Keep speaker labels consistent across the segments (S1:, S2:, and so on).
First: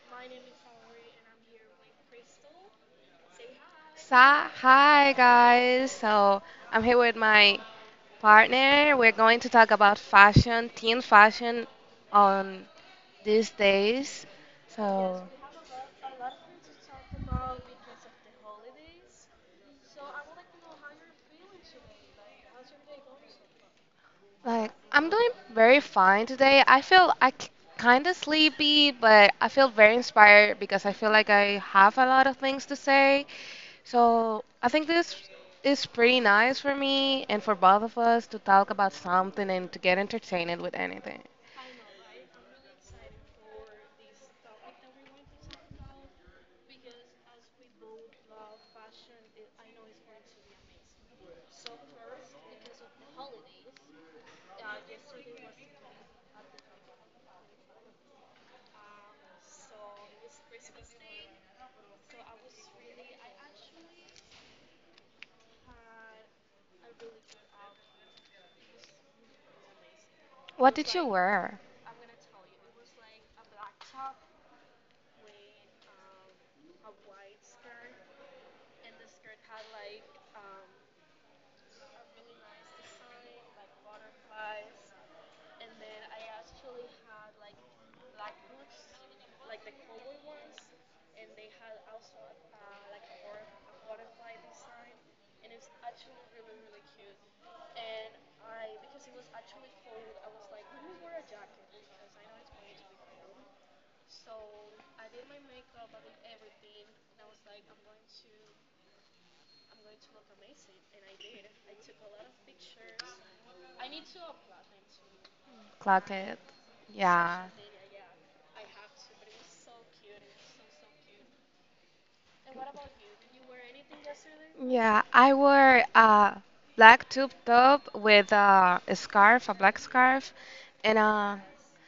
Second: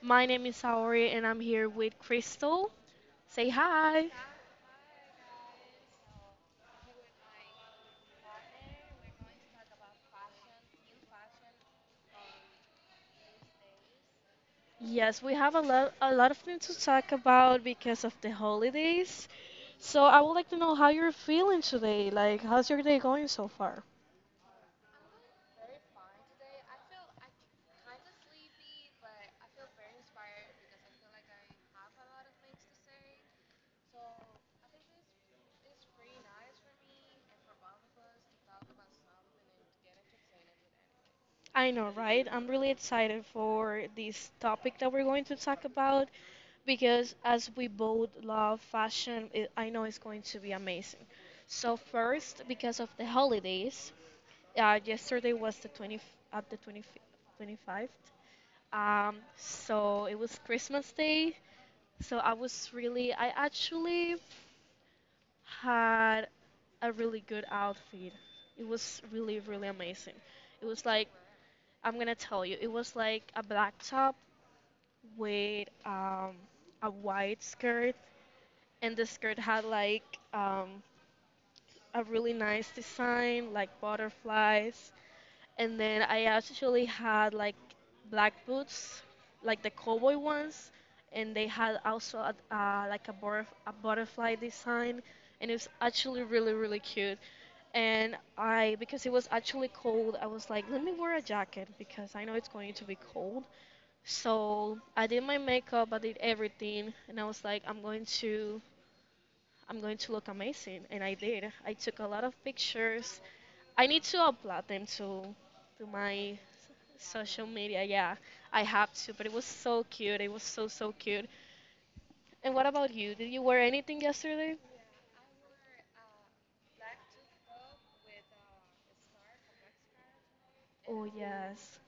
S1: My name is Saori and I'm here with Crystal. Say hi.
S2: So, hi guys. So, I'm here with my partner. We're going to talk about fashion, teen fashion on these days.
S1: Yes,
S2: So,
S1: we have a lot of things to talk about because of the holidays. So I would like to know how you're feeling today. Like how's your day going so far?
S2: like, I'm doing very fine today. I kind of sleepy, but I feel very inspired because I feel like I have a lot of things to say. So, I think this is pretty nice for me and for both of us to talk about something and to get entertained with anything.
S1: I know, right? I'm really excited for this topic that we're going to talk about because as we both love fashion, I know it's going to be amazing. So first, because of the holidays, yesterday was the 20 at the 20, 25th. So it was Christmas Day. So I actually had a really good outfit. It was really, really amazing. It
S2: What
S1: was
S2: did you
S1: like,
S2: wear,
S1: I'm gonna tell you, it was like a black top with a white skirt, and the skirt had like um, a really nice design, like butterflies. And then I actually had like black boots, like the cowboy ones, and they had also a butterfly design, and it was actually really really cute. And I because it was actually cold, I was like, let me wear a jacket because I know it's going to be cold. So I did my makeup, I did everything, and I was like, I'm going to look amazing. And I did. I took a lot of pictures. I need to upload them to my
S2: Clockett?
S1: social
S2: Yeah.
S1: media. Yeah, I have to. But it was so cute. It was so cute. And what about you? Did you wear anything yesterday?
S2: Yeah, I wore a black tube top with a scarf, a black scarf, and
S1: Oh
S2: a
S1: yes.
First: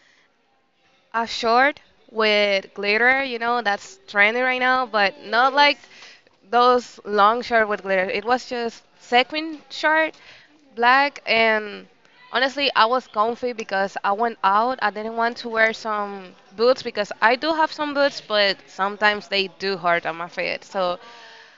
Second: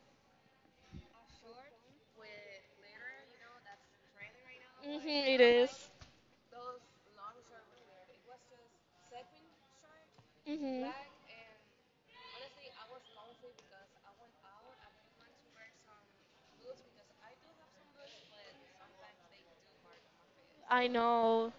S2: a short with glitter. You know, that's trendy right now,
S1: Mhm.
S2: but
S1: It
S2: not like,
S1: is.
S2: yes, those long short with glitter. It was just sequin short,
S1: Mhm.
S2: black, and honestly, I was comfy because I went out. I didn't want to wear some boots because I do have some boots, but sometimes they do hurt on my feet.
S1: I
S2: So
S1: know.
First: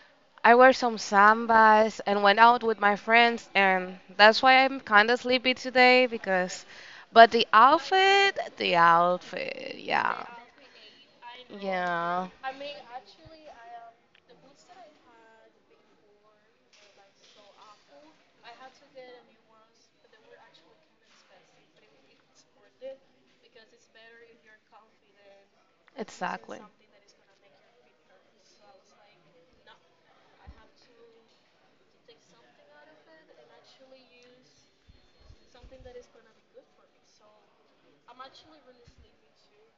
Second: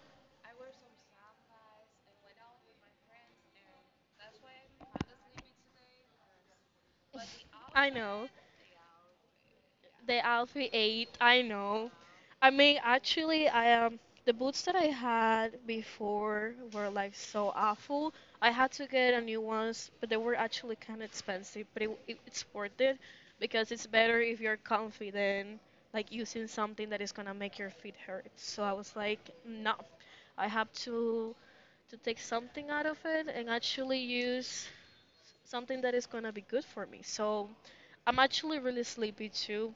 S2: I wear some sambas and went out with my friends, and that's why I'm kind of sleepy today because, but the
S1: I know.
S2: outfit, the outfit,
S1: The
S2: yeah,
S1: Alfie 8, I know.
S2: yeah.
S1: I mean, actually, I the boots that I had before were like so awful. I had to get a new ones, but they were actually kind of expensive. But it's worth it because it's better if you're comfy than like using
S2: Exactly.
S1: something that is gonna make your feet hurt. So I was like, no, I have to take something out of it and actually use something that is gonna be good for me. So I'm actually really sleepy too.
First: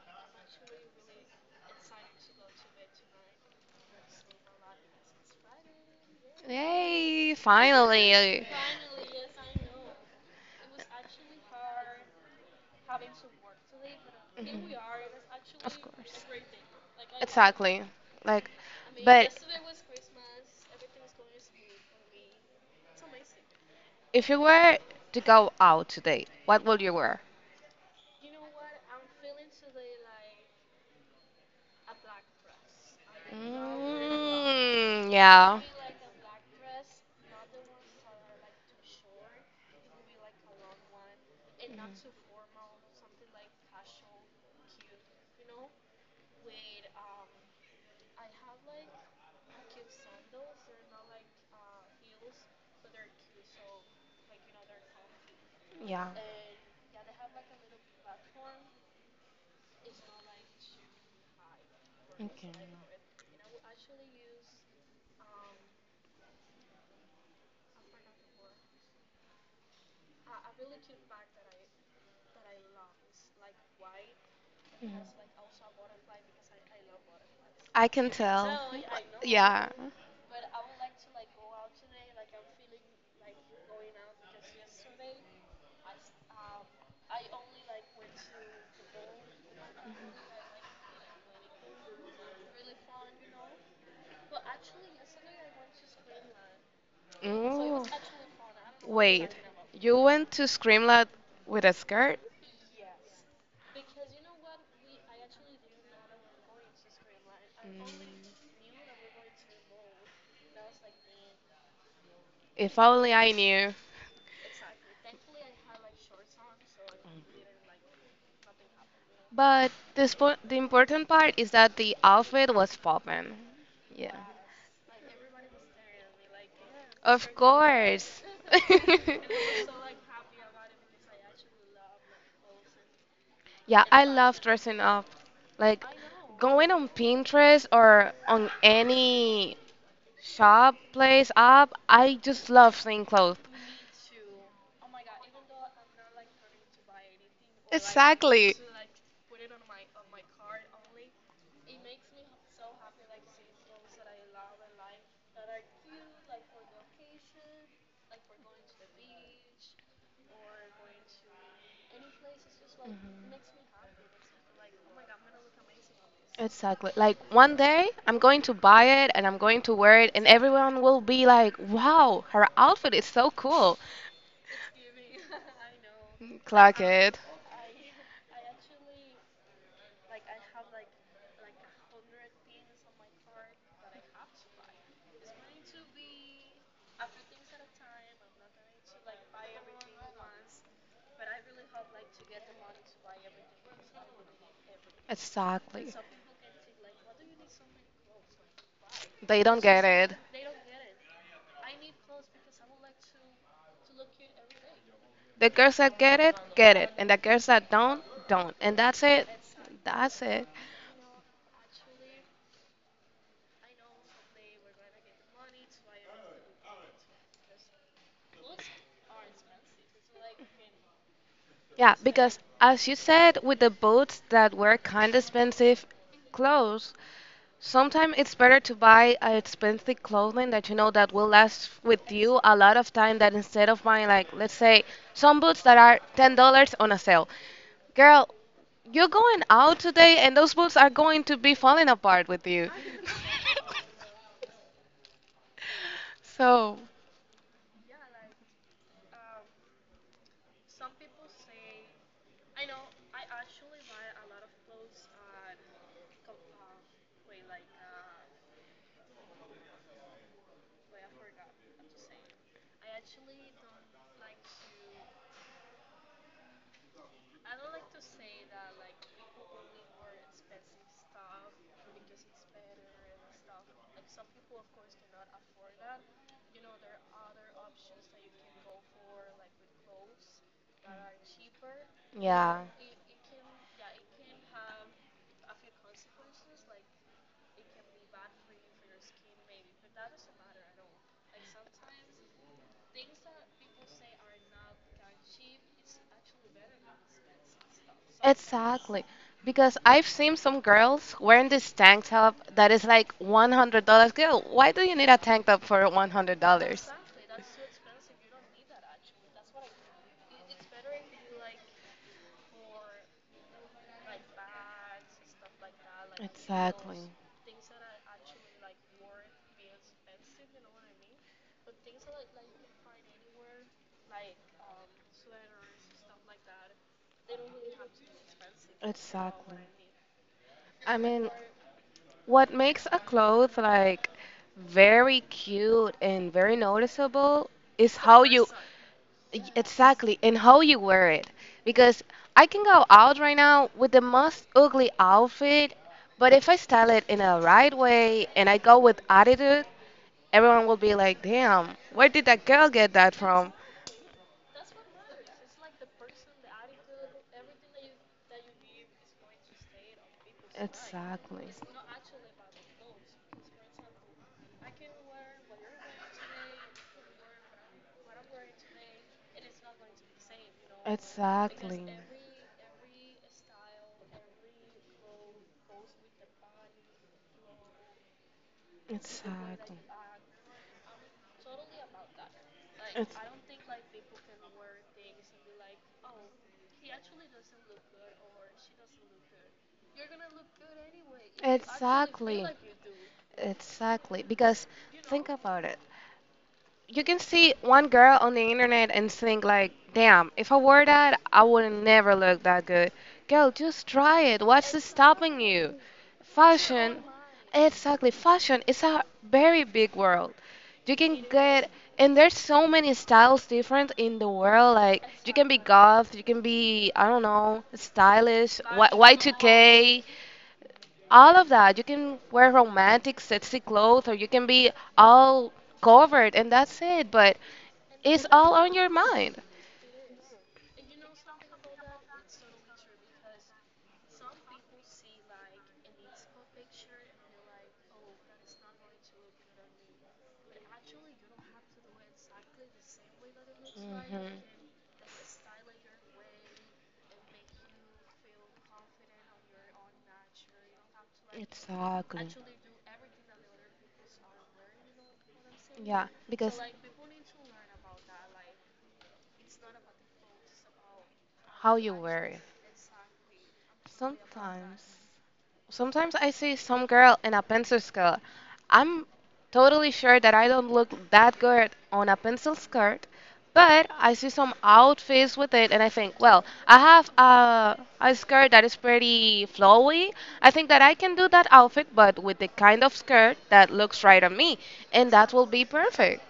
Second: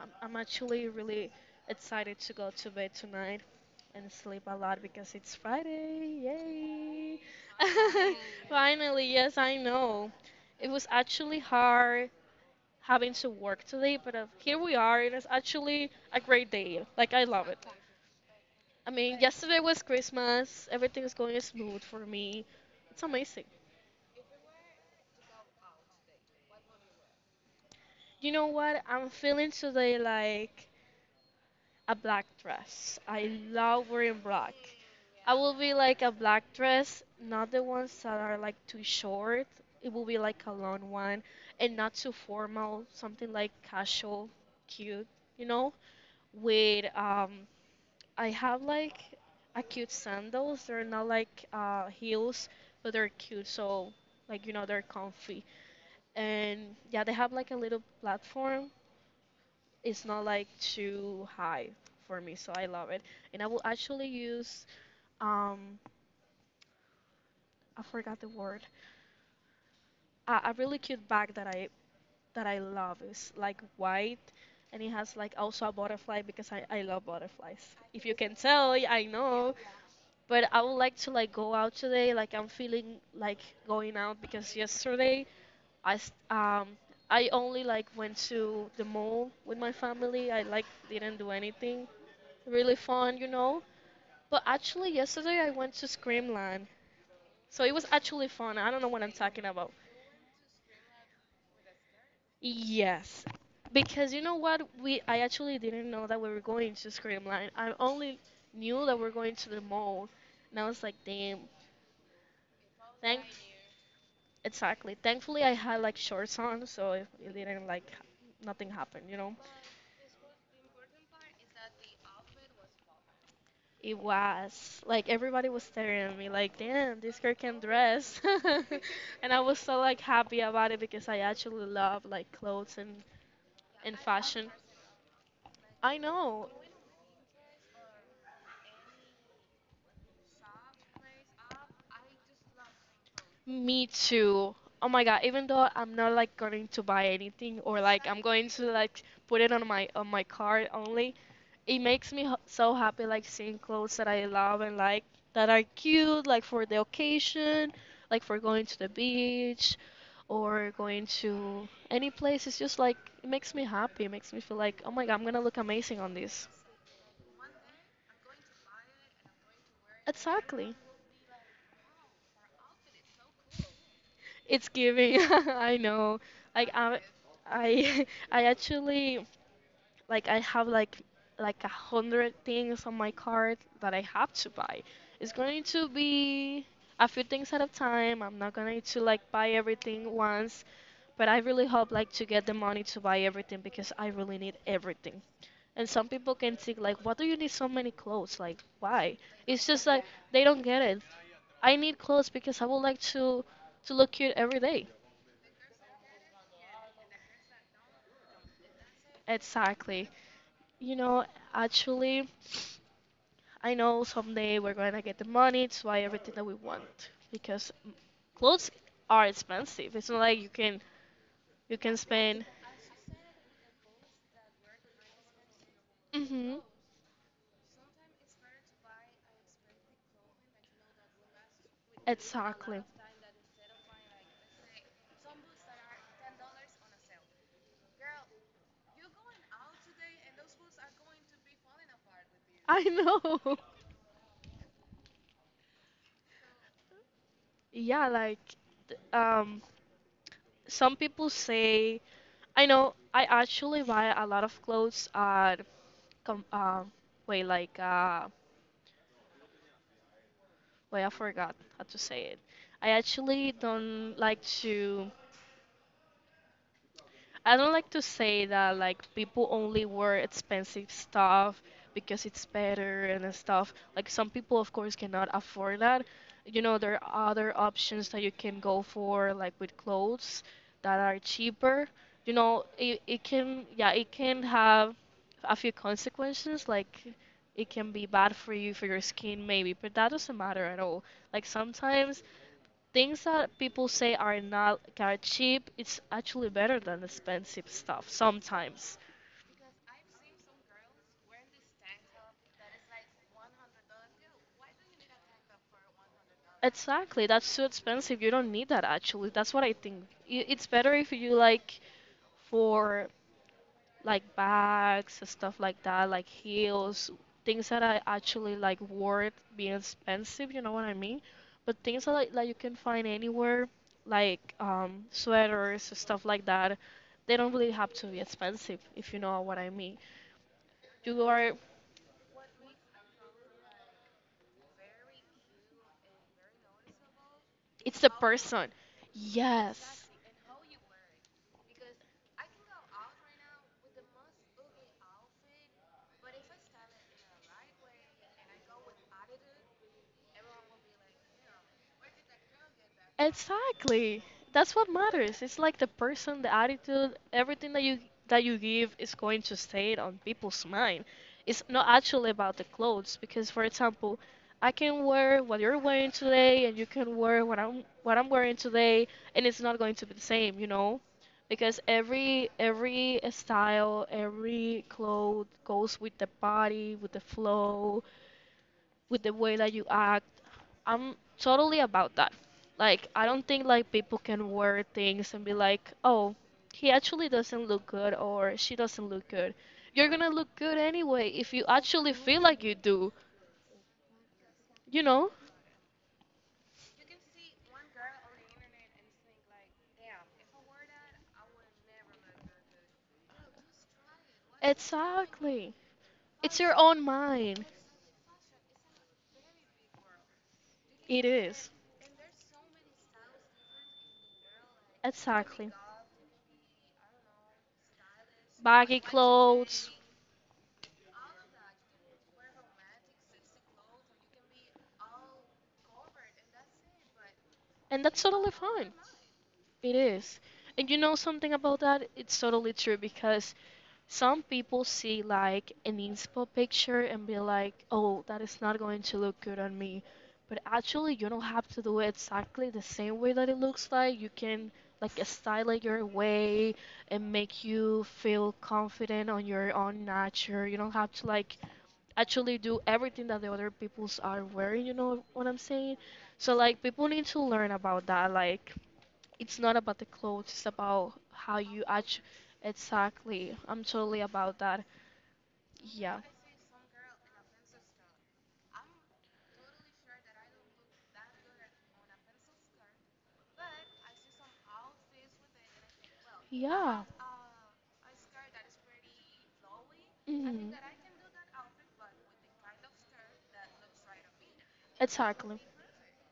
S1: I'm actually really excited to go to bed tonight and sleep a lot because it's Friday. Yay!
S2: Yay, finally. Mhm.
S1: Finally, yes, I know. It was actually hard having to work today, but here we are, and it's
S2: Of
S1: actually a
S2: course.
S1: great day. Like, I love it.
S2: Exactly. Like,
S1: I mean,
S2: but
S1: yesterday was Christmas. Everything is going smooth for me. It's amazing.
S2: if you were to go out today, what would you wear?
S1: You know what? I'm feeling today like a black dress. I love wearing black.
S2: Mm,
S1: I will
S2: yeah.
S1: be like a black dress, not the ones that are like too short. It will be like a long one and not too formal, something like casual, cute, you know? With I have like a cute sandals. They're not like heels, but they're cute, so like you know, they're comfy.
S2: Yeah.
S1: And yeah, they have like a little platform. It's not like too high for me, so
S2: Okay.
S1: I love it. And I will actually use um I forgot the word. A really cute bag that I love is like white, and it has like also a butterfly because I love butterflies.
S2: I
S1: If
S2: can
S1: you can
S2: tell.
S1: tell, yeah, I know.
S2: Yeah.
S1: But I would like to like go out today. Like I'm feeling like going out because yesterday I s- um I only like went to the mall with my family. I like didn't do anything really fun, you know. But actually, yesterday I went to Screamland, so it was
S2: Ooh.
S1: actually fun. I don't know what I'm
S2: Wait,
S1: talking about.
S2: you went to Screamlab with a skirt?
S1: Yes, because you know what? We I actually didn't know that we were going to Screamland. I
S2: Mm.
S1: only knew that we are going to the mall, and I was like, damn.
S2: If only
S1: Thank
S2: I knew.
S1: Exactly. Thankfully, I had like shorts on, so it didn't like nothing happened, you know.
S2: But the important part is that the outfit was poppin'.
S1: It
S2: Yeah.
S1: was like everybody was staring at me, like, damn, this girl
S2: Of
S1: can dress.
S2: course.
S1: And I was so like happy about it because I actually love like
S2: Yeah,
S1: and
S2: I love
S1: fashion.
S2: dressing up. Like
S1: I know,
S2: going on Pinterest or on any shop, place, app, I just love seeing clothes.
S1: me too. Oh my God, even though I'm not like going to buy anything or like I'm going to like put it on my card only, it makes me so happy like seeing clothes that I love and like that are cute like for the occasion, like for going to the beach or going to any place. It's just like
S2: Mhm.
S1: it makes me happy, it makes me feel like oh my god I'm gonna look amazing on this.
S2: Exactly. Like one day I'm going to buy it and I'm going to wear it and
S1: Exactly,
S2: everyone will be like, "Wow, her outfit is so cool."
S1: it's giving. I know, like
S2: Clock
S1: I
S2: it.
S1: I I actually like I have like 100 things on my cart that I have to buy. It's going to be a few things at a time. I'm not going to like buy everything once, but I really hope like to get the money to buy everything because I really need everything. And
S2: Exactly.
S1: some people can think like, what do you need so many clothes? Like, why?
S2: They don't
S1: It's
S2: get
S1: just like
S2: it.
S1: they don't get it. I need clothes because I would like to look cute every day.
S2: The girls that get it, and the girls that don't, don't. And that's it.
S1: Exactly.
S2: That's it.
S1: You know, actually, I know someday we're going to get the money to buy everything that we want because mm, clothes are expensive. It's not like you
S2: Yeah,
S1: can
S2: because
S1: spend.
S2: as you said, with the boots that were kind of expensive
S1: Mhm.
S2: clothes, sometimes it's better to buy a expensive clothing that you know that will last with you a lot
S1: Exactly.
S2: of time than instead of buying, like, let's say some boots that are $10 on a sale. Girl, you're going out today and those boots are going to be falling apart with you.
S1: I know.
S2: So
S1: Yeah, like th- um some people say I know I actually buy a lot of clothes at com wait like wait, I forgot how to say it. I actually don't like to. I don't like to say that like people only wear expensive stuff because it's better and stuff. Like some people, of course, cannot afford that. You know, there are other options that you can go for, like with clothes that are cheaper. You
S2: yeah.
S1: know, it can have a few consequences. Like it can be bad for you, for your skin, maybe, but that doesn't matter at all. Like sometimes things that people say are not are cheap, it's actually better than expensive stuff sometimes.
S2: Exactly. Because I've seen some girls wearing this tank top that is like $100. Girl, why do you need a tank top for $100?
S1: Exactly, that's too expensive. You don't need that actually. That's what I think. I- It's better if you like for like bags, and stuff like that, like
S2: Exactly.
S1: heels, things that are actually like worth being expensive, you know what I mean? But things that like you can find anywhere, like sweaters, and stuff like that, they don't really have to be expensive, if you know what
S2: Exactly.
S1: I mean.
S2: I
S1: You
S2: mean,
S1: are,
S2: what makes a clothes like very cute and very noticeable is
S1: it's the
S2: how you
S1: person. Yes.
S2: Exactly, and how you wear it. Because I can go out right now with the most ugly outfit, but if I style it in a right way and I go with attitude, everyone will be like, "Damn, where did that girl get that from?"
S1: Exactly. That's what matters. It's like the person, the attitude, everything that you give is going to stay on people's mind.
S2: Exactly.
S1: It's not actually about the clothes because for example, I can wear what you're wearing today and you can wear what I'm wearing today, and it's not going to be the same, you know? Because
S2: Exactly.
S1: every style, every clothes goes with the body, with the flow, with the way that
S2: Exactly.
S1: you act. I'm totally about that. Like, I don't think like people can wear things and be like, "Oh, he actually doesn't look good or she doesn't look good." You're gonna look good anyway if you
S2: It's
S1: actually feel
S2: exactly.
S1: like you do,
S2: Exactly. Because
S1: you know?
S2: think about it. You can see one girl on the internet and think like, damn, if I wore that, I would never look that good. Girl, just try it. What's stopping
S1: Exactly.
S2: you?
S1: It's your own
S2: Fashion,
S1: mind.
S2: exactly. Fashion is a very big world. You
S1: It
S2: can
S1: is.
S2: get, and there's so many styles different in the world. Like you can be
S1: Exactly.
S2: goth, you can be, I don't know, stylish,
S1: Baggy clothes.
S2: Y2K, all of that. You can wear romantic, sexy clothes, or you can be all covered, and that's it. But
S1: And that's
S2: it's
S1: totally
S2: all on your
S1: fine.
S2: mind.
S1: It is. And you know something about that? It's totally true because some people see like an inspo picture and be like, oh, that is not going to look good on me. But actually, you don't have to do it exactly the same way that it looks like. You
S2: Hmm.
S1: can like style it your way and make you feel confident on your own nature. You don't have to like
S2: Exactly.
S1: actually do everything that the other peoples are wearing, you know what I'm saying?
S2: Yeah,
S1: So
S2: because
S1: like people need to learn about that. Like it's not about the clothes, it's about how
S2: how
S1: you
S2: you
S1: actually.
S2: wear it.
S1: Exactly. I'm totally about that.
S2: Sometimes. Sometimes.
S1: Yeah.
S2: I see some girl in a pencil skirt. I'm totally sure that I don't look that good on a pencil skirt, but I see some outfits with it and I think, well, I
S1: Yeah.
S2: have a skirt that is pretty flowy. I think
S1: Hmm.
S2: that I can do that outfit, but with the kind of skirt that looks right on me, and that will
S1: Exactly.
S2: be perfect.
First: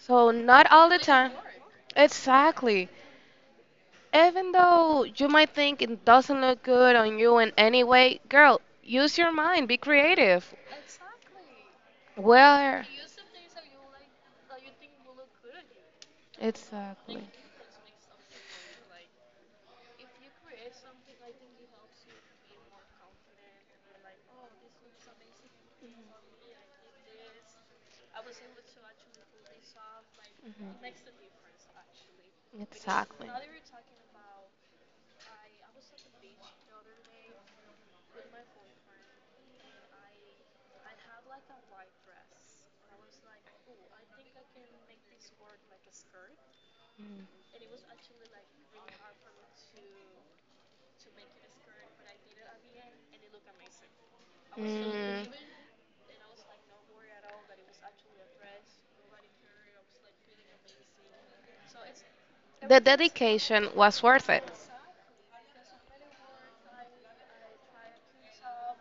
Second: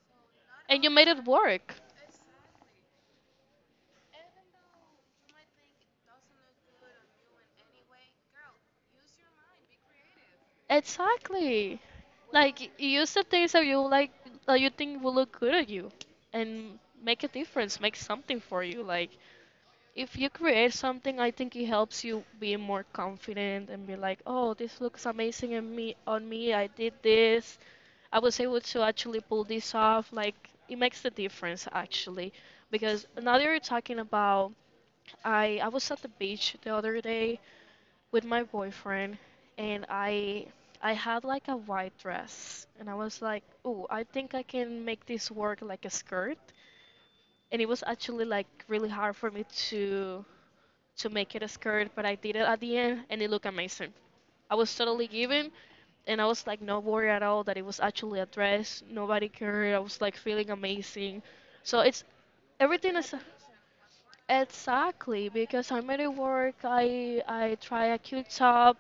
S2: So, not
S1: And
S2: all
S1: you
S2: the
S1: made it
S2: time.
S1: work.
S2: Exactly. Even though you might think it doesn't look good on you in any way, girl, use your mind, be creative.
S1: Exactly. Like
S2: Where?
S1: you use the things that you like that you think will look good on you and make
S2: Exactly.
S1: a difference, make something for you. Like if you create something, I think it helps you be more confident and be like, oh, this looks amazing on me. On me, I did this. I was able to actually pull this off. Like
S2: Mhm.
S1: it makes the difference actually, because
S2: Exactly.
S1: now that you're talking about, I was at the beach the other day with my boyfriend, and I had like a white dress, and I was like, oh, I think I can make this work like a skirt.
S2: Mm.
S1: And it was actually like really hard for me to make it a skirt, but I did it at the end and it looked amazing. I was totally
S2: Mm.
S1: given and I was like not worried at all that it was actually a dress. Nobody cared. I was like feeling amazing. So it's
S2: The
S1: everything is
S2: dedication was worth it.
S1: exactly because I made it work. I try a cute top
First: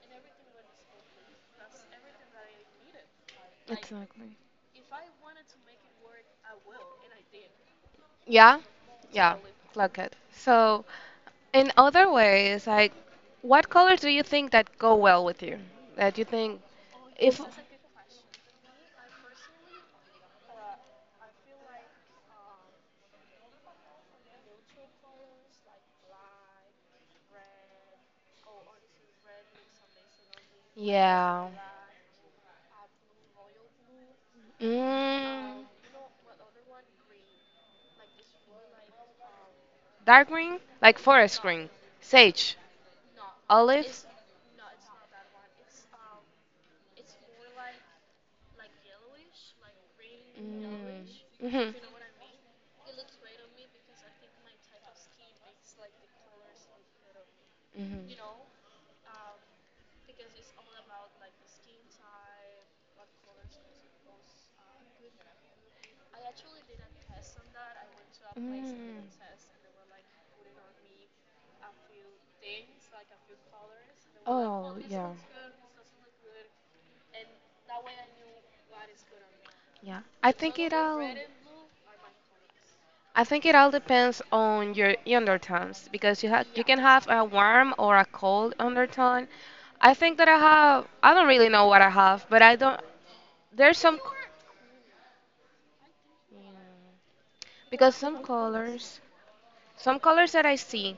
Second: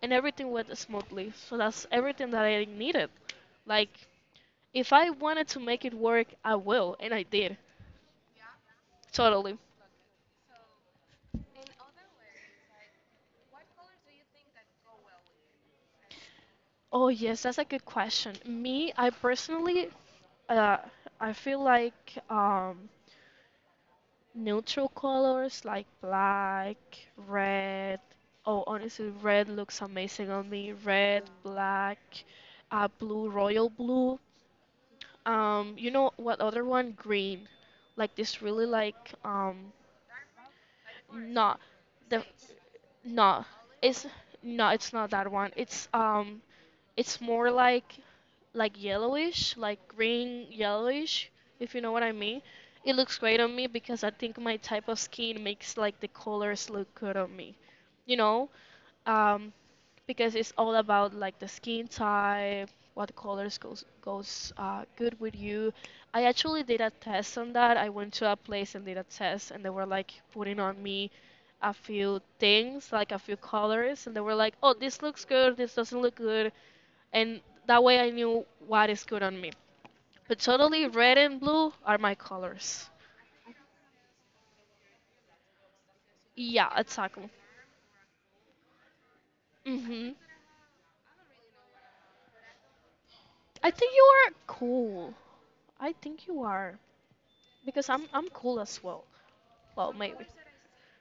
S1: and everything went smoothly. So that's everything that I needed. Like
S2: Exactly.
S1: if I wanted to make it work, I will and I did.
S2: Yeah, yeah,
S1: Totally.
S2: like it. So, in other ways, like, what colors do you think that go well with you? That you think,
S1: Oh,
S2: if,
S1: yes, that's a good question. Me, I personally, uh, I feel like um, neutral colors like black, red. Oh, honestly, red looks amazing on me. Red,
S2: yeah.
S1: black, blue, royal blue.
S2: Mm.
S1: You know what other one? Green. Like this really like
S2: Dark green, like forest
S1: No,
S2: green,
S1: the
S2: sage,
S1: no, it's
S2: olive.
S1: no, it's not that one. It's more like yellowish, like green
S2: Mm.
S1: yellowish,
S2: Hmm, hmm.
S1: if you know what I mean. It looks great on me because I think my type of skin makes like the colors look good on me. You know, um, because it's all about like the skin type, what colors goes good with you. I actually did a test on that. I went to a place and did a
S2: Mm.
S1: test, and they were like putting on me a few things, like a few colors, and they were like, "Oh,
S2: Oh
S1: this
S2: yeah,
S1: looks good. This doesn't look good," and that way I knew what is good on me.
S2: yeah. I
S1: But
S2: think it
S1: totally,
S2: all.
S1: red and blue are my colors.
S2: I think it all Depends on your undertones because you
S1: Yeah,
S2: can have a
S1: exactly.
S2: warm or a cold undertone. I
S1: hmm
S2: think that I have. I don't really know what I have, but I don't.
S1: I
S2: There's
S1: think
S2: some.
S1: you are cool. I think you are
S2: Yeah.
S1: because
S2: Because
S1: I'm
S2: some
S1: I'm cool as
S2: colors,
S1: well. Well,
S2: some
S1: maybe.
S2: colors that I see,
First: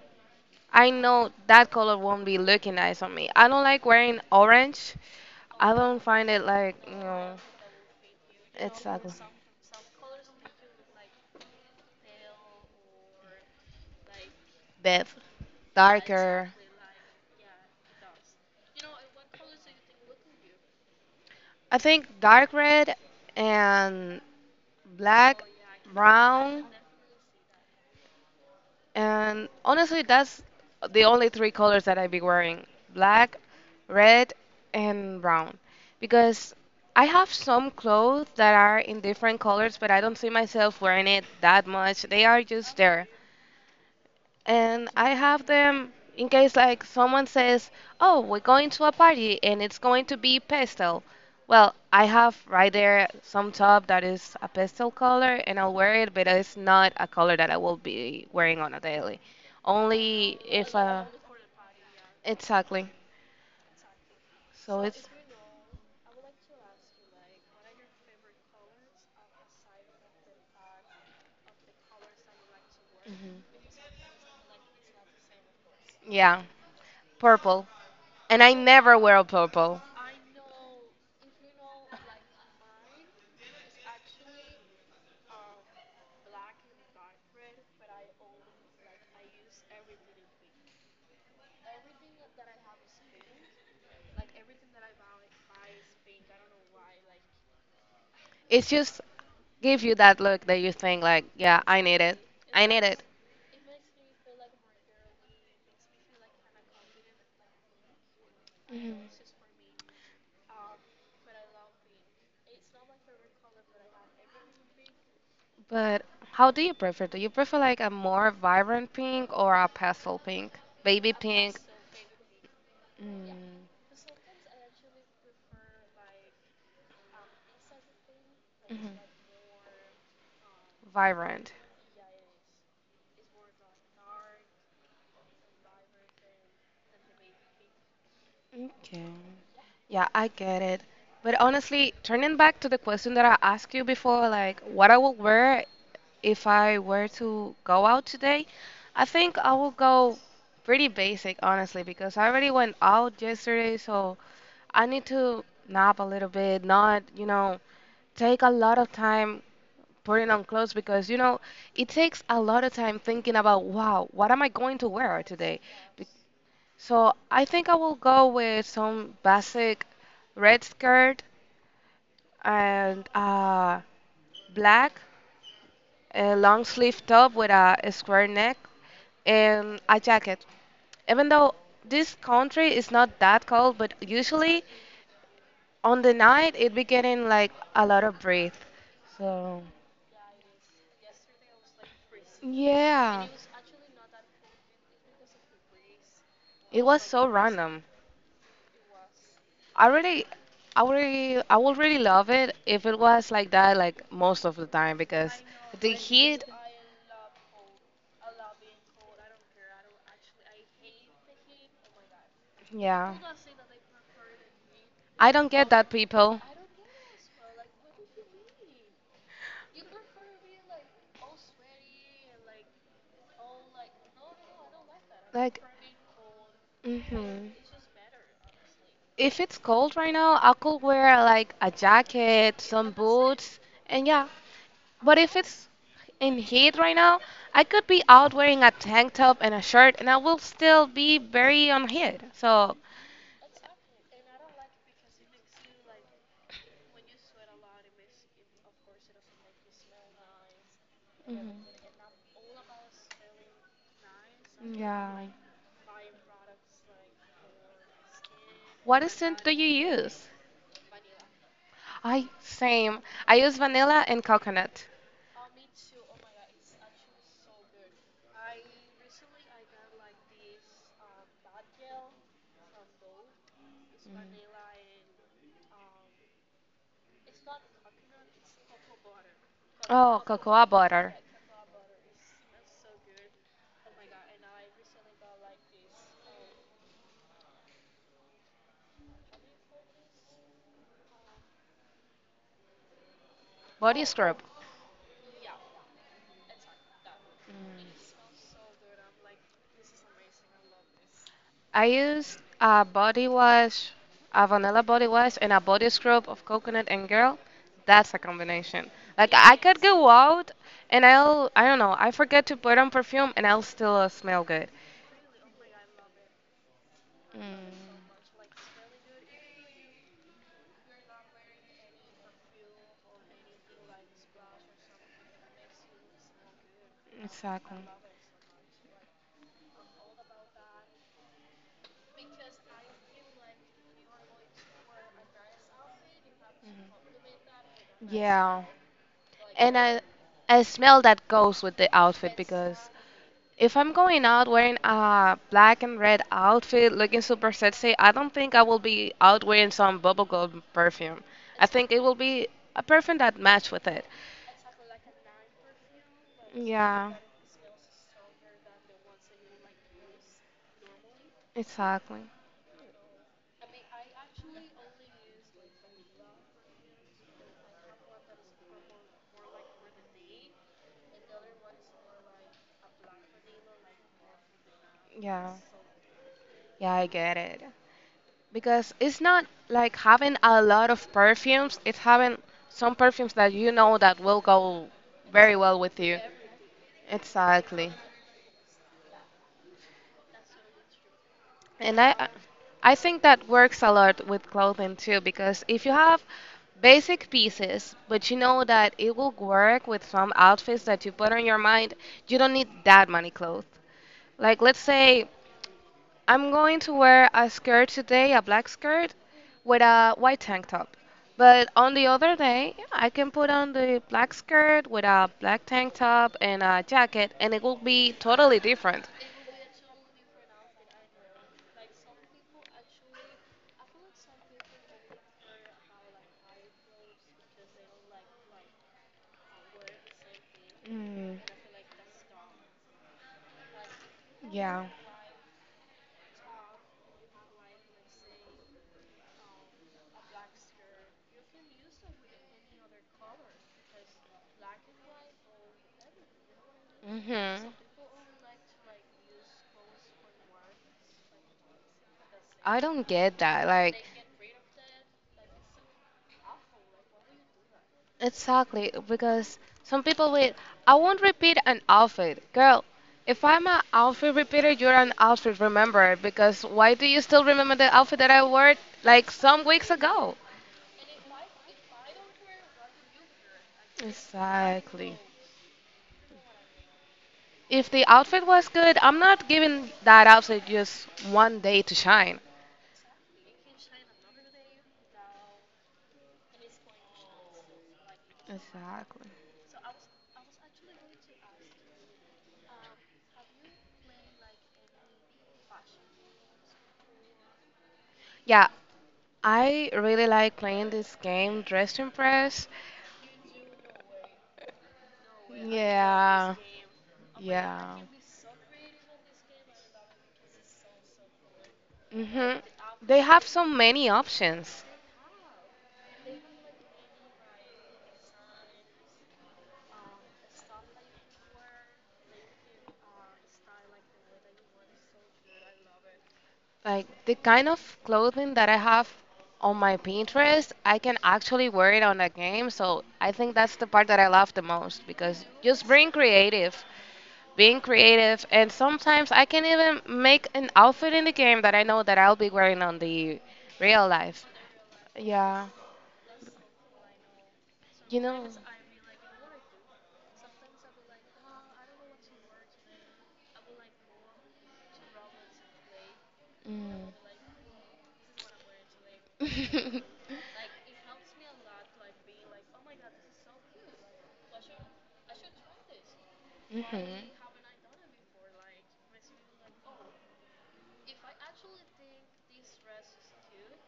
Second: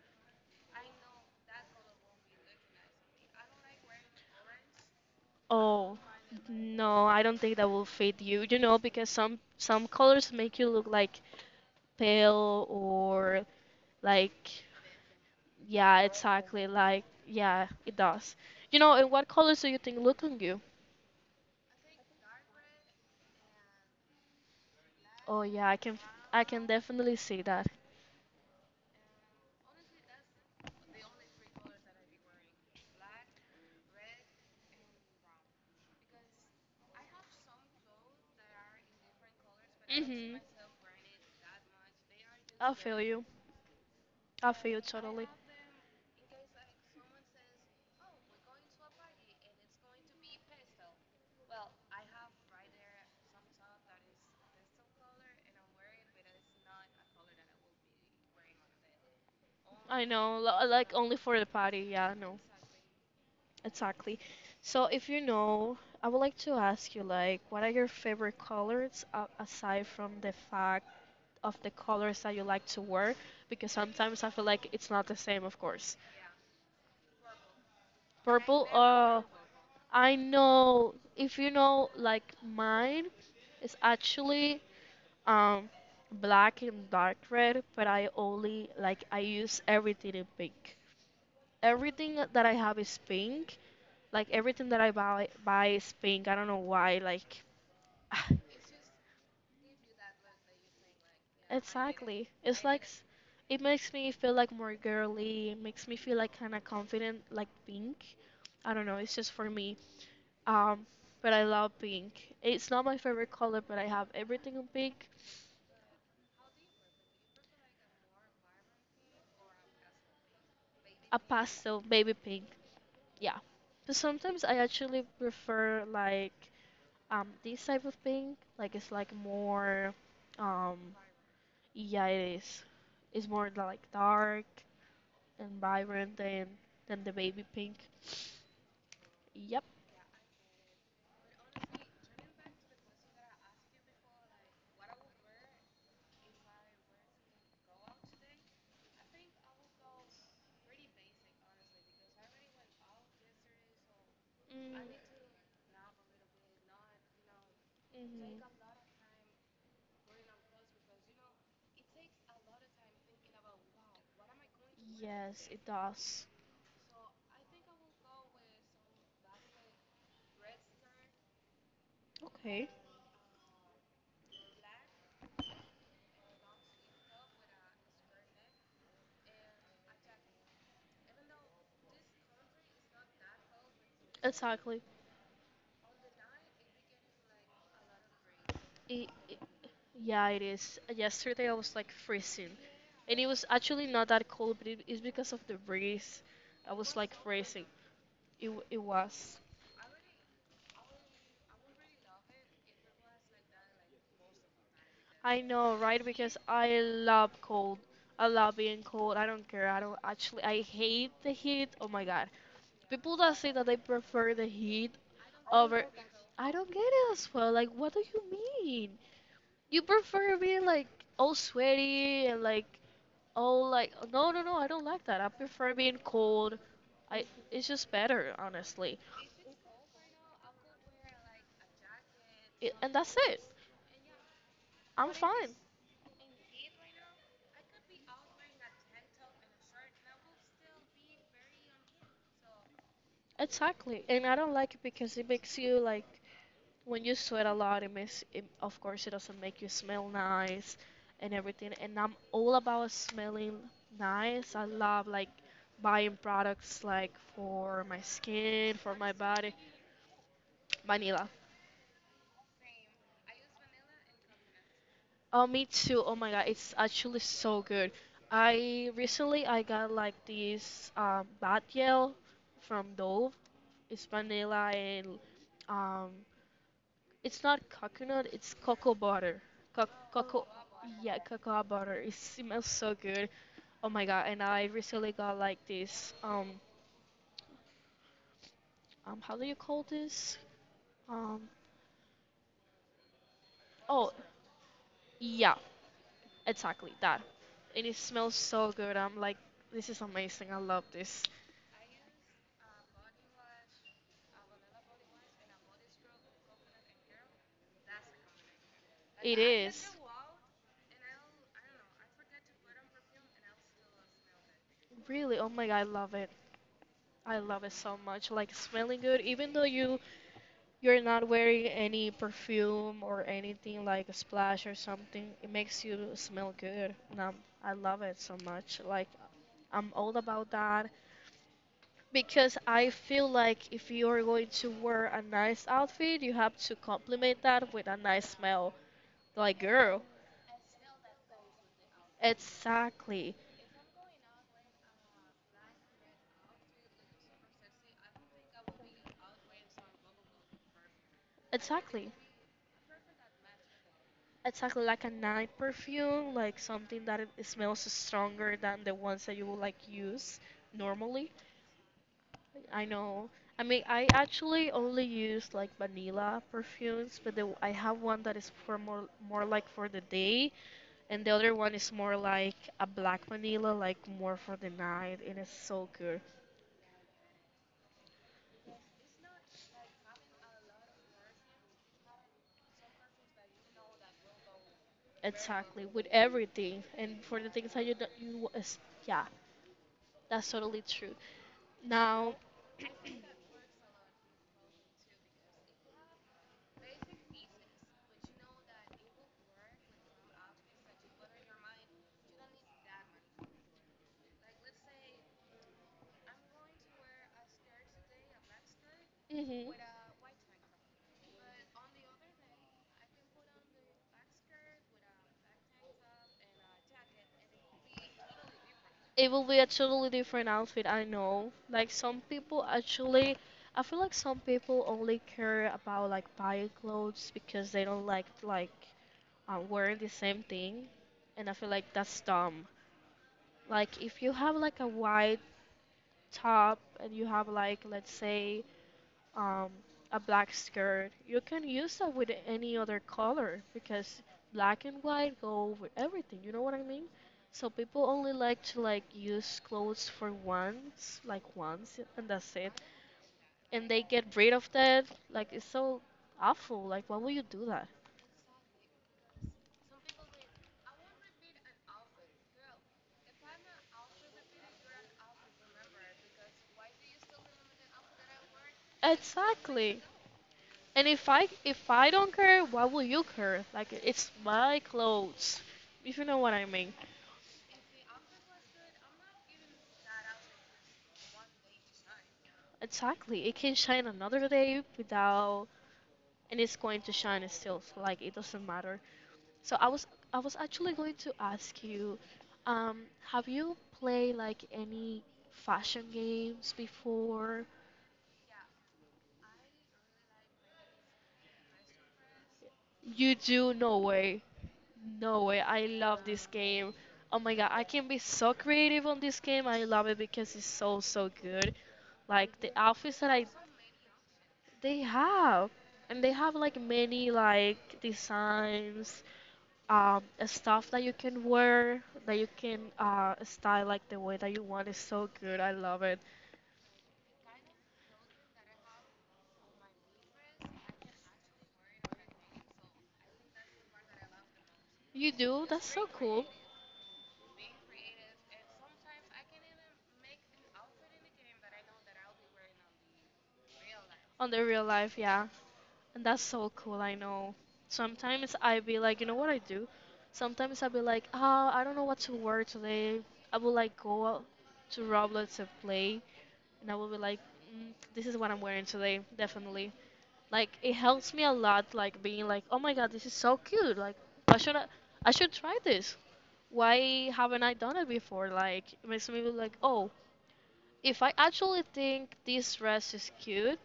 S2: I know that color won't be looking nice on me. I don't like wearing orange. I
S1: Oh,
S2: don't find it like,
S1: no, I don't think that will fit you. You know,
S2: it's like
S1: because some colors make you look like pale or like
S2: Bev.
S1: yeah,
S2: Darker.
S1: exactly. Like yeah, it does. You know, and what colors do you think look on you?
S2: I think dark red and black,
S1: Oh yeah, I can
S2: brown.
S1: definitely see that.
S2: And honestly, that's the only three colors that I be wearing: black, red, and brown. Because I have some clothes that are in different colors, but I don't see
S1: Mhm.
S2: myself wearing it that much. They are
S1: I
S2: just
S1: feel there.
S2: there,
S1: You. I feel you
S2: and I
S1: totally.
S2: have them in case like someone says, "Oh, we're going to a party and it's going to be pastel." Well, I have right there some top that is a pastel color and I'll wear it, but it's not a color that I will be wearing on a daily.
S1: I only
S2: Only
S1: know, li-
S2: if
S1: like only for the party. Yeah, no,
S2: exactly.
S1: exactly.
S2: So
S1: So if
S2: it's
S1: you know, I would like to ask you, like, what are your favorite colors aside from the fact of the colors that you like to wear?
S2: mhm.
S1: Because sometimes I feel like it's not the same, of course.
S2: Yeah, purple. And I
S1: Purple.
S2: never wear purple.
S1: I know. If you know, like mine is actually um black and dark red, but I only like I use everything in pink. Everything that I have is pink. Like everything that I buy is pink. I don't know why. Like
S2: It just gives you that look that you think like, yeah, I need it.
S1: Exactly.
S2: I need it.
S1: It makes me feel like more girly. It makes me feel like kind of confident, like pink. I don't know.
S2: Mhm.
S1: It's just for me. Um, but I love pink. It's not my favorite color, but I have everything in pink.
S2: But how do you prefer? Do you prefer like a more vibrant pink or a pastel pink? Baby
S1: A
S2: pink?
S1: pastel, baby pink. Yeah.
S2: Mm.
S1: But sometimes I actually prefer like this type of pink. Like it's like more um
S2: Vibrant.
S1: yeah, it is. It's more like dark. And vibrant and the baby pink.
S2: Okay.
S1: Yep.
S2: Yeah, I get it. But honestly, turning back to the question that I asked you before, like what I would wear if I were to go out today, I think I will go pretty basic, honestly, because I already went out yesterday, so
S1: Mm,
S2: I
S1: mhm.
S2: need to nap a little bit, not, take a lot of time putting on clothes because, it takes a lot of time thinking about, wow, what am I going to wear
S1: Yes,
S2: today?
S1: it does.
S2: So I think I will go with some basic red skirt
S1: Okay.
S2: and black, a long sleeve top with a square neck, and a jacket. Even though this country is not that cold, but usually
S1: Exactly.
S2: on the night it be getting like a lot of breeze.
S1: It, it,
S2: So
S1: yeah, it is. Yesterday I was like freezing, and
S2: yeah,
S1: it was actually not that cold, but it is because of the breeze. I
S2: it
S1: was
S2: was
S1: like
S2: so
S1: freezing.
S2: random.
S1: It w- it was.
S2: I really, I would really love it if it was like that, like most of the time, because
S1: I know,
S2: the
S1: right? Because
S2: heat,
S1: I love cold. I love being cold. I don't care. I don't actually. I hate the heat. Oh my God,
S2: yeah.
S1: people that say that they prefer the heat
S2: I don't get
S1: over.
S2: that, people.
S1: I don't get it as well. Like, what do you mean? You prefer being like all sweaty and like all like. No, no, no. I don't like that. I
S2: Like,
S1: prefer being cold. I.
S2: hmm.
S1: It's just better, honestly.
S2: If it's cold right now, I could wear like a jacket,
S1: It,
S2: some
S1: and that's it.
S2: boots, and yeah.
S1: I'm
S2: But if
S1: fine.
S2: it's in heat right now, I could be out wearing a tank top and a shirt, and I will still be very on heat. So,
S1: Exactly. And I don't like it because it makes you like when you sweat a lot, it makes it, of course it doesn't make you smell nice and
S2: mhm,
S1: everything. And I'm all about smelling nice. I love
S2: yeah.
S1: like buying products like for my skin, for
S2: What
S1: my
S2: scent do
S1: body,
S2: you use?
S1: vanilla.
S2: I same. I use vanilla and coconut.
S1: Oh, me too. Oh my God, it's actually so good. I Recently I got like this bath gel from Dove. It's
S2: Mhm.
S1: vanilla and um, it's not coconut, it's cocoa butter. Co-
S2: Oh,
S1: Cocoa,
S2: cocoa butter,
S1: yeah, cocoa butter. It smells so good. Oh my god! And I recently got like this. How do you call this? Um,
S2: body
S1: oh,
S2: scrub.
S1: yeah, exactly that. And it smells so good. I'm like, this is amazing. I love this.
S2: I used a body wash, a vanilla body wash, and a body scrub of coconut and girl. That's a combination. Like
S1: It
S2: I could
S1: is.
S2: go out and I'll, I don't know, I forget to put on perfume and I'll still smell good.
S1: Really, oh my god, I love it. I love it
S2: Mm.
S1: so much. Like smelling good, even though you're not wearing any perfume or anything like a splash or something, it makes you smell good. I
S2: Exactly.
S1: love it so much. Like, I'm all about that because I feel like if you're going to wear a nice outfit, you have to complement that with a
S2: Mhm.
S1: nice
S2: Yeah.
S1: smell. Like,
S2: And I,
S1: girl,
S2: I smell that goes with the outfit because
S1: exactly,
S2: if I'm going out wearing a black and red outfit looking super sexy, I don't think I will be out wearing some bubblegum perfume. I think it
S1: exactly.
S2: will be a perfume that match with it.
S1: Exactly like a night perfume, like something
S2: Yeah,
S1: that it smells stronger than the ones that you would like use normally.
S2: exactly.
S1: I know. I mean, I actually only use like vanilla perfumes, but I have one that is for more like for the day, and the other one is more like a black vanilla, like more for the night, and
S2: Yeah.
S1: it's so good.
S2: Yeah, I get it. Because it's not like having a lot of perfumes. It's having some perfumes that you know that will go very well
S1: Exactly,
S2: with
S1: with
S2: you.
S1: everything, and for the things that
S2: Exactly.
S1: you don't, you wa- is- yeah, that's totally true.
S2: And I
S1: Now,
S2: I think that works a lot with clothing too because if you have basic pieces but you know that it will work with some outfits that you put on your mind, you don't need that many clothes. Like let's say I'm going to wear a skirt today, a black skirt,
S1: hmm
S2: with a white tank top. But on the other day, yeah, I can put on the black skirt with a black tank top and a jacket, and it will be totally different.
S1: it will be a totally different outfit, I know. Like some people actually, I feel like some people only care about like buying clothes because they don't like wearing the same thing,
S2: Mm,
S1: and I feel like that's dumb. Like if you have like
S2: yeah.
S1: a white top and you have like let's say um, a black skirt. You can use that with any other color because black and white go with everything. You know what I mean?
S2: Hmm.
S1: So people only like to like use clothes for once, like once, and that's it.
S2: I don't get that.
S1: And
S2: Like,
S1: they get rid of that. Like it's so awful. Like why would you do that?
S2: exactly, because some people will, I won't repeat an outfit. Girl, if I'm an outfit repeater, you're an outfit rememberer, because why do you still remember the outfit that I wore like some weeks
S1: Exactly.
S2: ago?
S1: And if I don't care, why will you care? Like it's my
S2: Exactly.
S1: clothes. If you know what I mean.
S2: If the outfit was good, I'm not giving that outfit just one day to shine.
S1: Exactly. It can shine another day without and it's going to shine still. So, like it doesn't matter.
S2: Exactly.
S1: So I was actually going to ask you, um, have you played like any fashion games before?
S2: Yeah, I really like playing this game, Dress to Impress.
S1: You do? No way. No way. I love this
S2: Yeah,
S1: game. Oh my god, I
S2: yeah.
S1: can be so creative on this game. I love it because it's so so good.
S2: Hmm.
S1: Like the outfits
S2: They
S1: that
S2: have
S1: I
S2: so many options.
S1: they have. And they have like many like designs stuff that you can wear, that you can style like the way that you want is so good. I love it.
S2: Like the kind of clothing that I have on my Pinterest, I can actually wear it on a game. So I think that's the part that I love the most
S1: You
S2: because
S1: do? That's
S2: just
S1: so
S2: being
S1: cool.
S2: creative, being creative, and sometimes I can even make an outfit in the game that I know that I'll be wearing on the real life.
S1: On the real life, yeah.
S2: Yeah,
S1: And that's so cool, I know.
S2: you know.
S1: Sometimes I be like, you know what I do? Sometimes I be like, ah, I don't know what to wear today. I will like go out to Roblox and play, and I will
S2: Mm.
S1: be like, mm, this is what I'm wearing today, definitely. Like it helps me a lot, like being like, oh my god, this is so cute. Like why should I? I should try this.
S2: Mhm.
S1: Why haven't I done it before? Like it makes me be like, oh, if I actually think this dress is cute,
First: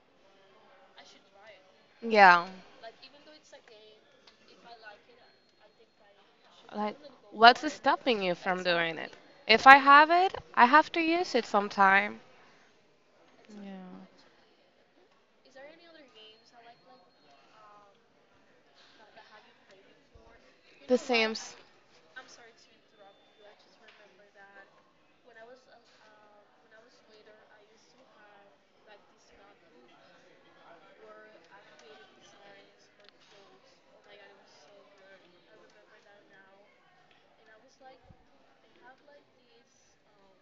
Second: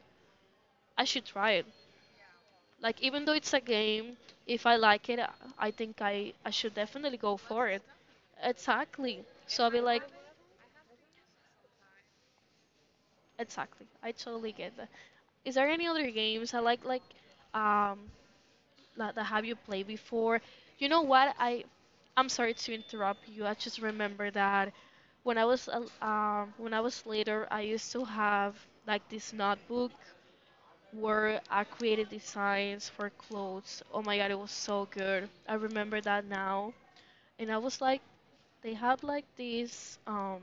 S1: I should try it.
S2: Yeah.
S1: Like even though it's a game, if I like it, I think I should
S2: Like,
S1: definitely go for
S2: what's
S1: it.
S2: stopping you from doing it?
S1: Exactly. So
S2: If
S1: I'll
S2: I
S1: be like,
S2: have it, I have to use it sometime.
S1: exactly. I
S2: Yeah.
S1: totally get that. Is there any other games I like um that, that have you played before? You
S2: The
S1: know what?
S2: Sims.
S1: I'm sorry to interrupt you. I just remember that when I was when I was later, I used to have like this notebook where I created designs for clothes. Oh my god, it was so good. I remember that now. And I was like, they had like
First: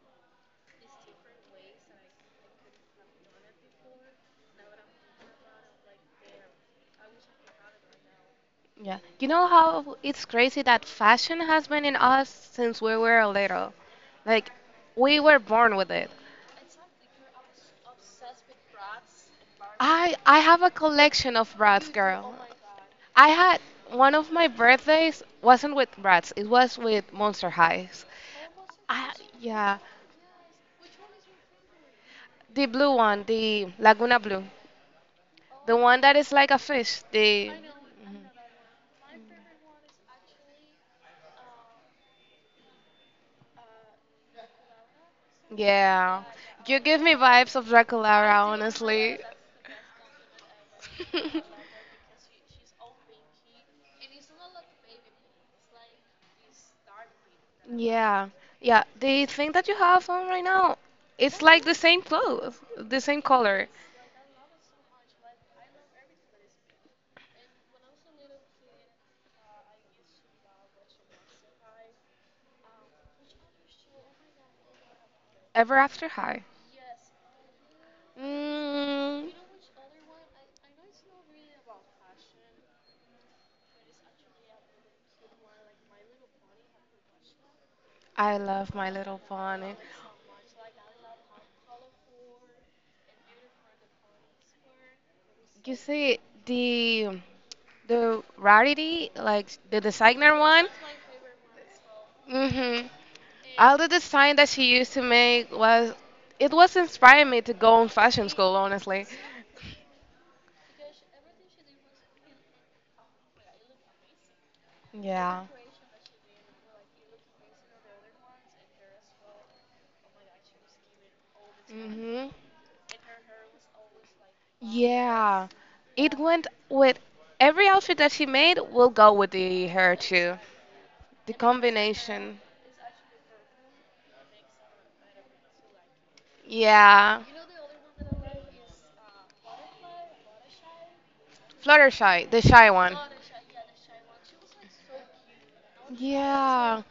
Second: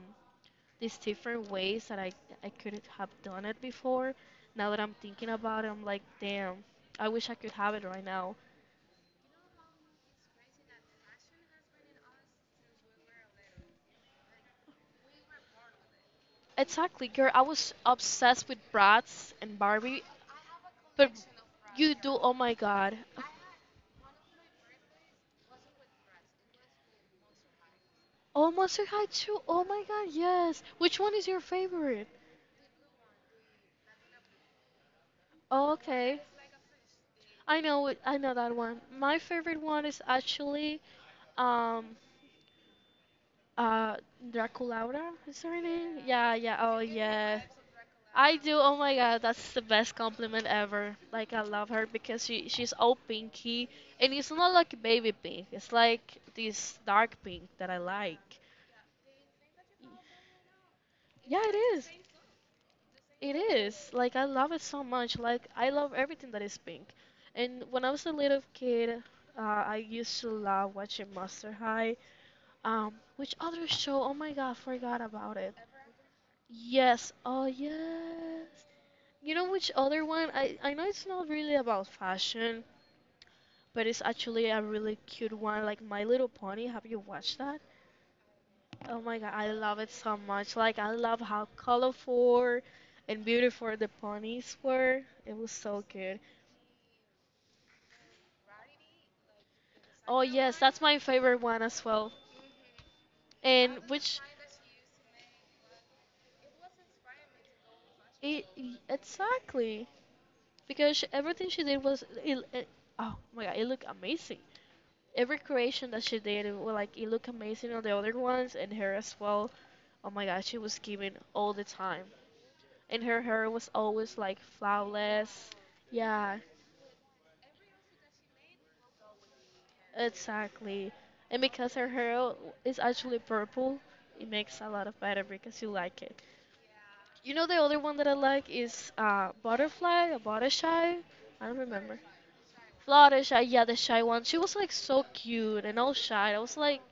S1: these different ways that I couldn't have done it before. Now that I'm thinking about it, I'm like, damn, I wish I could have it right now.
S2: Yeah. You know how it's crazy that fashion has been in us since we were little. Like we were born with it.
S1: Exactly, girl. I was obsessed with Bratz and Barbie,
S2: I have a
S1: but
S2: collection of brats,
S1: you do.
S2: girl.
S1: Oh my God.
S2: I had one of my birthdays wasn't with brats. It was with Monster Highs.
S1: Oh, Monster High
S2: I
S1: too. Oh
S2: Yeah,
S1: my God, yes. Which one is your favorite?
S2: the blue one, the Laguna Blue.
S1: Oh,
S2: The one that
S1: okay.
S2: is like a fish. The
S1: I know. It- I
S2: Mhm.
S1: know that one. My favorite one is actually, um, Uh, Draculaura is her name?
S2: Yeah.
S1: Yeah, yeah. Oh,
S2: You give me
S1: yeah.
S2: vibes of
S1: I
S2: Draculara,
S1: do. Oh my
S2: honestly.
S1: God, that's the best compliment ever. Like I love her because she's all pinky, and it's not like baby pink. It's like this dark pink that I
S2: Yeah.
S1: like.
S2: Yeah. The thing that you have on right now,
S1: Yeah,
S2: it's
S1: it
S2: like the
S1: is.
S2: same clothes, the same
S1: It
S2: color.
S1: is. Like I love it so much. Like I love everything that is pink. And when I was a little kid, uh, I used to love watching Monster High. Which other show? Oh my god, forgot about it.
S2: Ever After High.
S1: Yes, oh yes.
S2: Mm,
S1: You know which other one? I know it's not really about fashion, but it's actually a really cute one, like My Little Pony. Have you watched that?
S2: I love My
S1: Oh
S2: Little
S1: my god, I
S2: Pony.
S1: love it so much. Like I love how colorful and beautiful the ponies were. It was
S2: You
S1: so good.
S2: see, the The Rarity, like the
S1: Oh
S2: designer
S1: yes,
S2: one.
S1: that's my favorite one as well.
S2: Mhm. All
S1: And
S2: the
S1: which
S2: design that she used to make was it was inspiring me to go on fashion
S1: it,
S2: school, honestly.
S1: exactly because she- everything she did was oh my god it looked amazing, every
S2: Yeah.
S1: creation that she did it was like it looked amazing on the other ones and her as well. Oh my god she was giving all the time
S2: Mhm.
S1: and her hair was always like flawless.
S2: Yeah. It
S1: Yeah,
S2: went with every outfit that she made will go with the hair too.
S1: exactly.
S2: The
S1: And because her hair
S2: combination.
S1: is actually purple, it makes a lot of better because you like it.
S2: Yeah.
S1: You know the other one that I like is Butterfly or Buttershy. I don't remember.
S2: Fluttershy, the shy one.
S1: Fluttershy, yeah, the shy one. She was like so cute and all shy. I was
S2: Yeah.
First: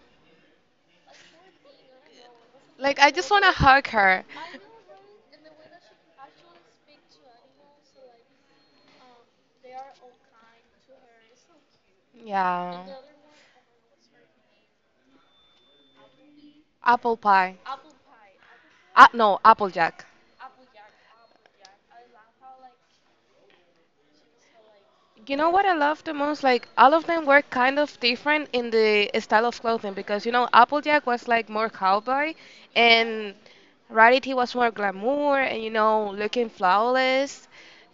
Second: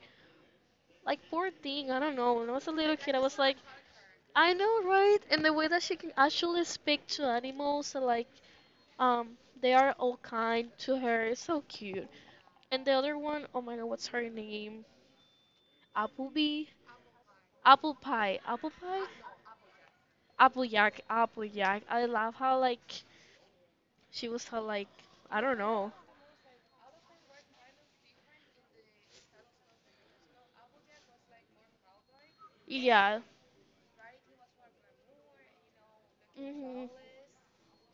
S1: like poor thing, I don't know. When I was a little
S2: Like I
S1: kid, I
S2: just
S1: was
S2: want to
S1: like,
S2: hug her.
S1: I know, right? And the way that she can actually speak to animals, so, like, um, they are all kind to her. It's so cute.
S2: Yeah.
S1: And the other one, oh my God, what's her name? Applebee,
S2: Apple pie.
S1: apple pie,
S2: Ah, no, Applejack.
S1: apple yak. I love how like she was how like
S2: You
S1: I
S2: know
S1: don't
S2: what I
S1: know.
S2: love the most? Like all of them were kind of different in the style of clothing because, you know, Applejack was like more cowboy,
S1: Yeah.
S2: and Rarity was more glamour and, you know, looking
S1: Mhm.
S2: flawless,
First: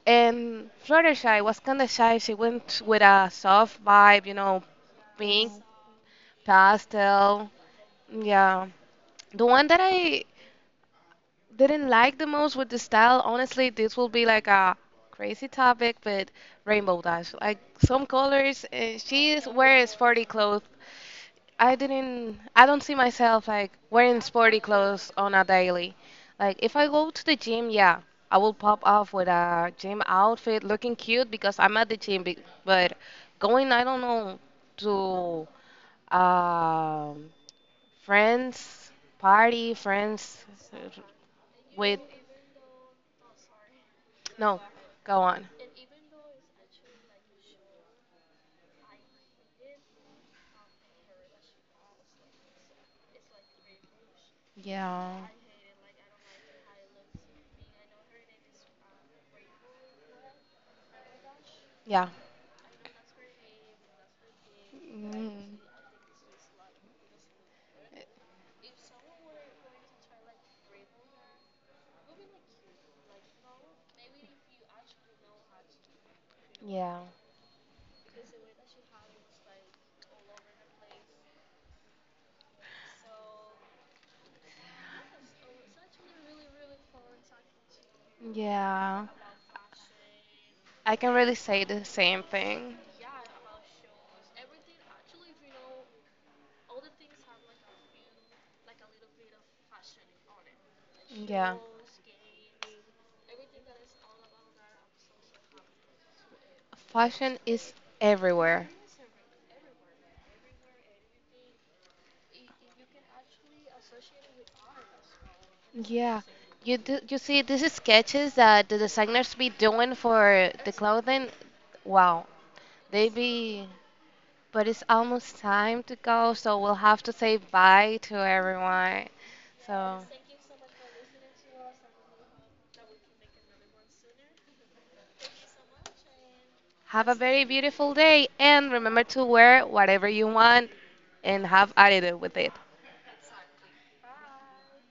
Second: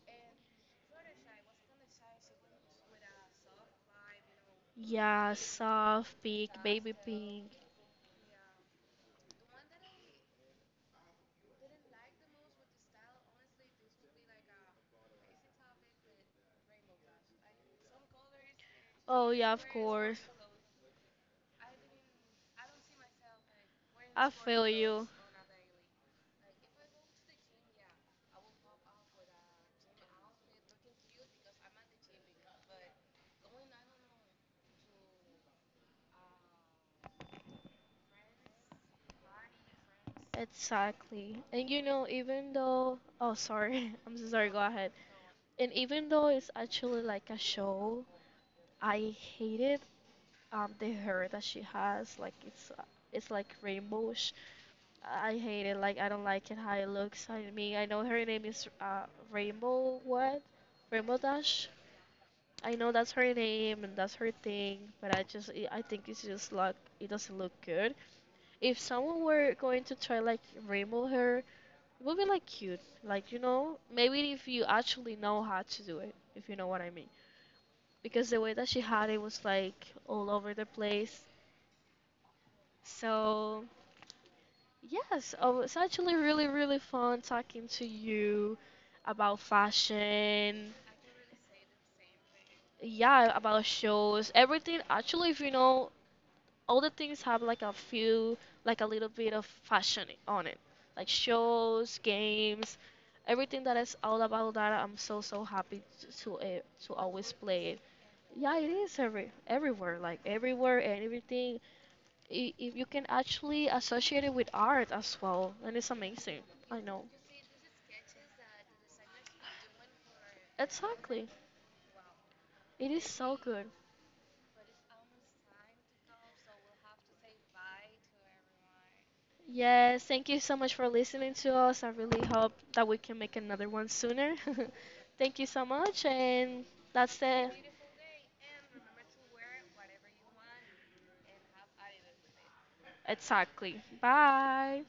S2: and Fluttershy was kind of shy. She went with a soft vibe,
S1: Yeah,
S2: pink,
S1: soft, big, baby
S2: pastel.
S1: pink.
S2: Yeah, the one that I didn't like the most with the style, honestly, this will be like a crazy topic, but Rainbow Dash. Like some colors,
S1: Oh
S2: she is
S1: yeah, of
S2: wearing
S1: course.
S2: sporty clothes. I don't see myself like wearing
S1: I
S2: sporty
S1: feel you.
S2: clothes on a daily. Like if I go to the gym, yeah, I will pop off with a gym outfit looking cute because I'm at the gym, but going, I don't know, to um, friends, party, friends uh,
S1: Exactly. And you
S2: with.
S1: know, even though, oh, sorry, I'm so sorry, go
S2: No,
S1: ahead.
S2: go on.
S1: And even though it's actually like a show, I hated the hair that she has. Like it's like rainbowish.
S2: Yeah.
S1: I hate it. Like I don't like it how it looks. I mean, I know her name is Rainbow what? Rainbow Dash.
S2: Yeah.
S1: I know that's her name and that's her thing, but I just
S2: Mm.
S1: I I think it's just like it doesn't look good. If someone were going to try like remove her, it would be like cute, like you know, maybe if you actually know how to do it, if you know what I
S2: Yeah.
S1: mean. Because the way that she had it was like all over the place. So yes, oh, it's actually really really fun talking to you
S2: Yeah.
S1: about fashion,
S2: I can really say the same thing.
S1: yeah about shows everything actually if you know all the things have like a few, like a little bit of fashion on it, like
S2: Yeah.
S1: shows, games, everything that is all about that. I'm so so happy to to always
S2: Fashion
S1: play
S2: is
S1: it. Yeah,
S2: everywhere.
S1: it is everywhere, like everywhere and everything. I- If you can actually associate it with art as well, then it's
S2: Yeah.
S1: amazing.
S2: You
S1: I
S2: do,
S1: know.
S2: you see these sketches that the designers be doing for the clothing.
S1: Exactly.
S2: Wow.
S1: It is
S2: They
S1: so
S2: be
S1: good.
S2: But it's almost time to go, so we'll have to say bye to everyone. So
S1: Yes, thank you so much for listening to us. I really hope that we can make another one sooner. Thank you so much, and
S2: have a
S1: that's
S2: very
S1: the
S2: beautiful day, and remember to wear whatever you want and have attitude with it.
S1: exactly. Bye.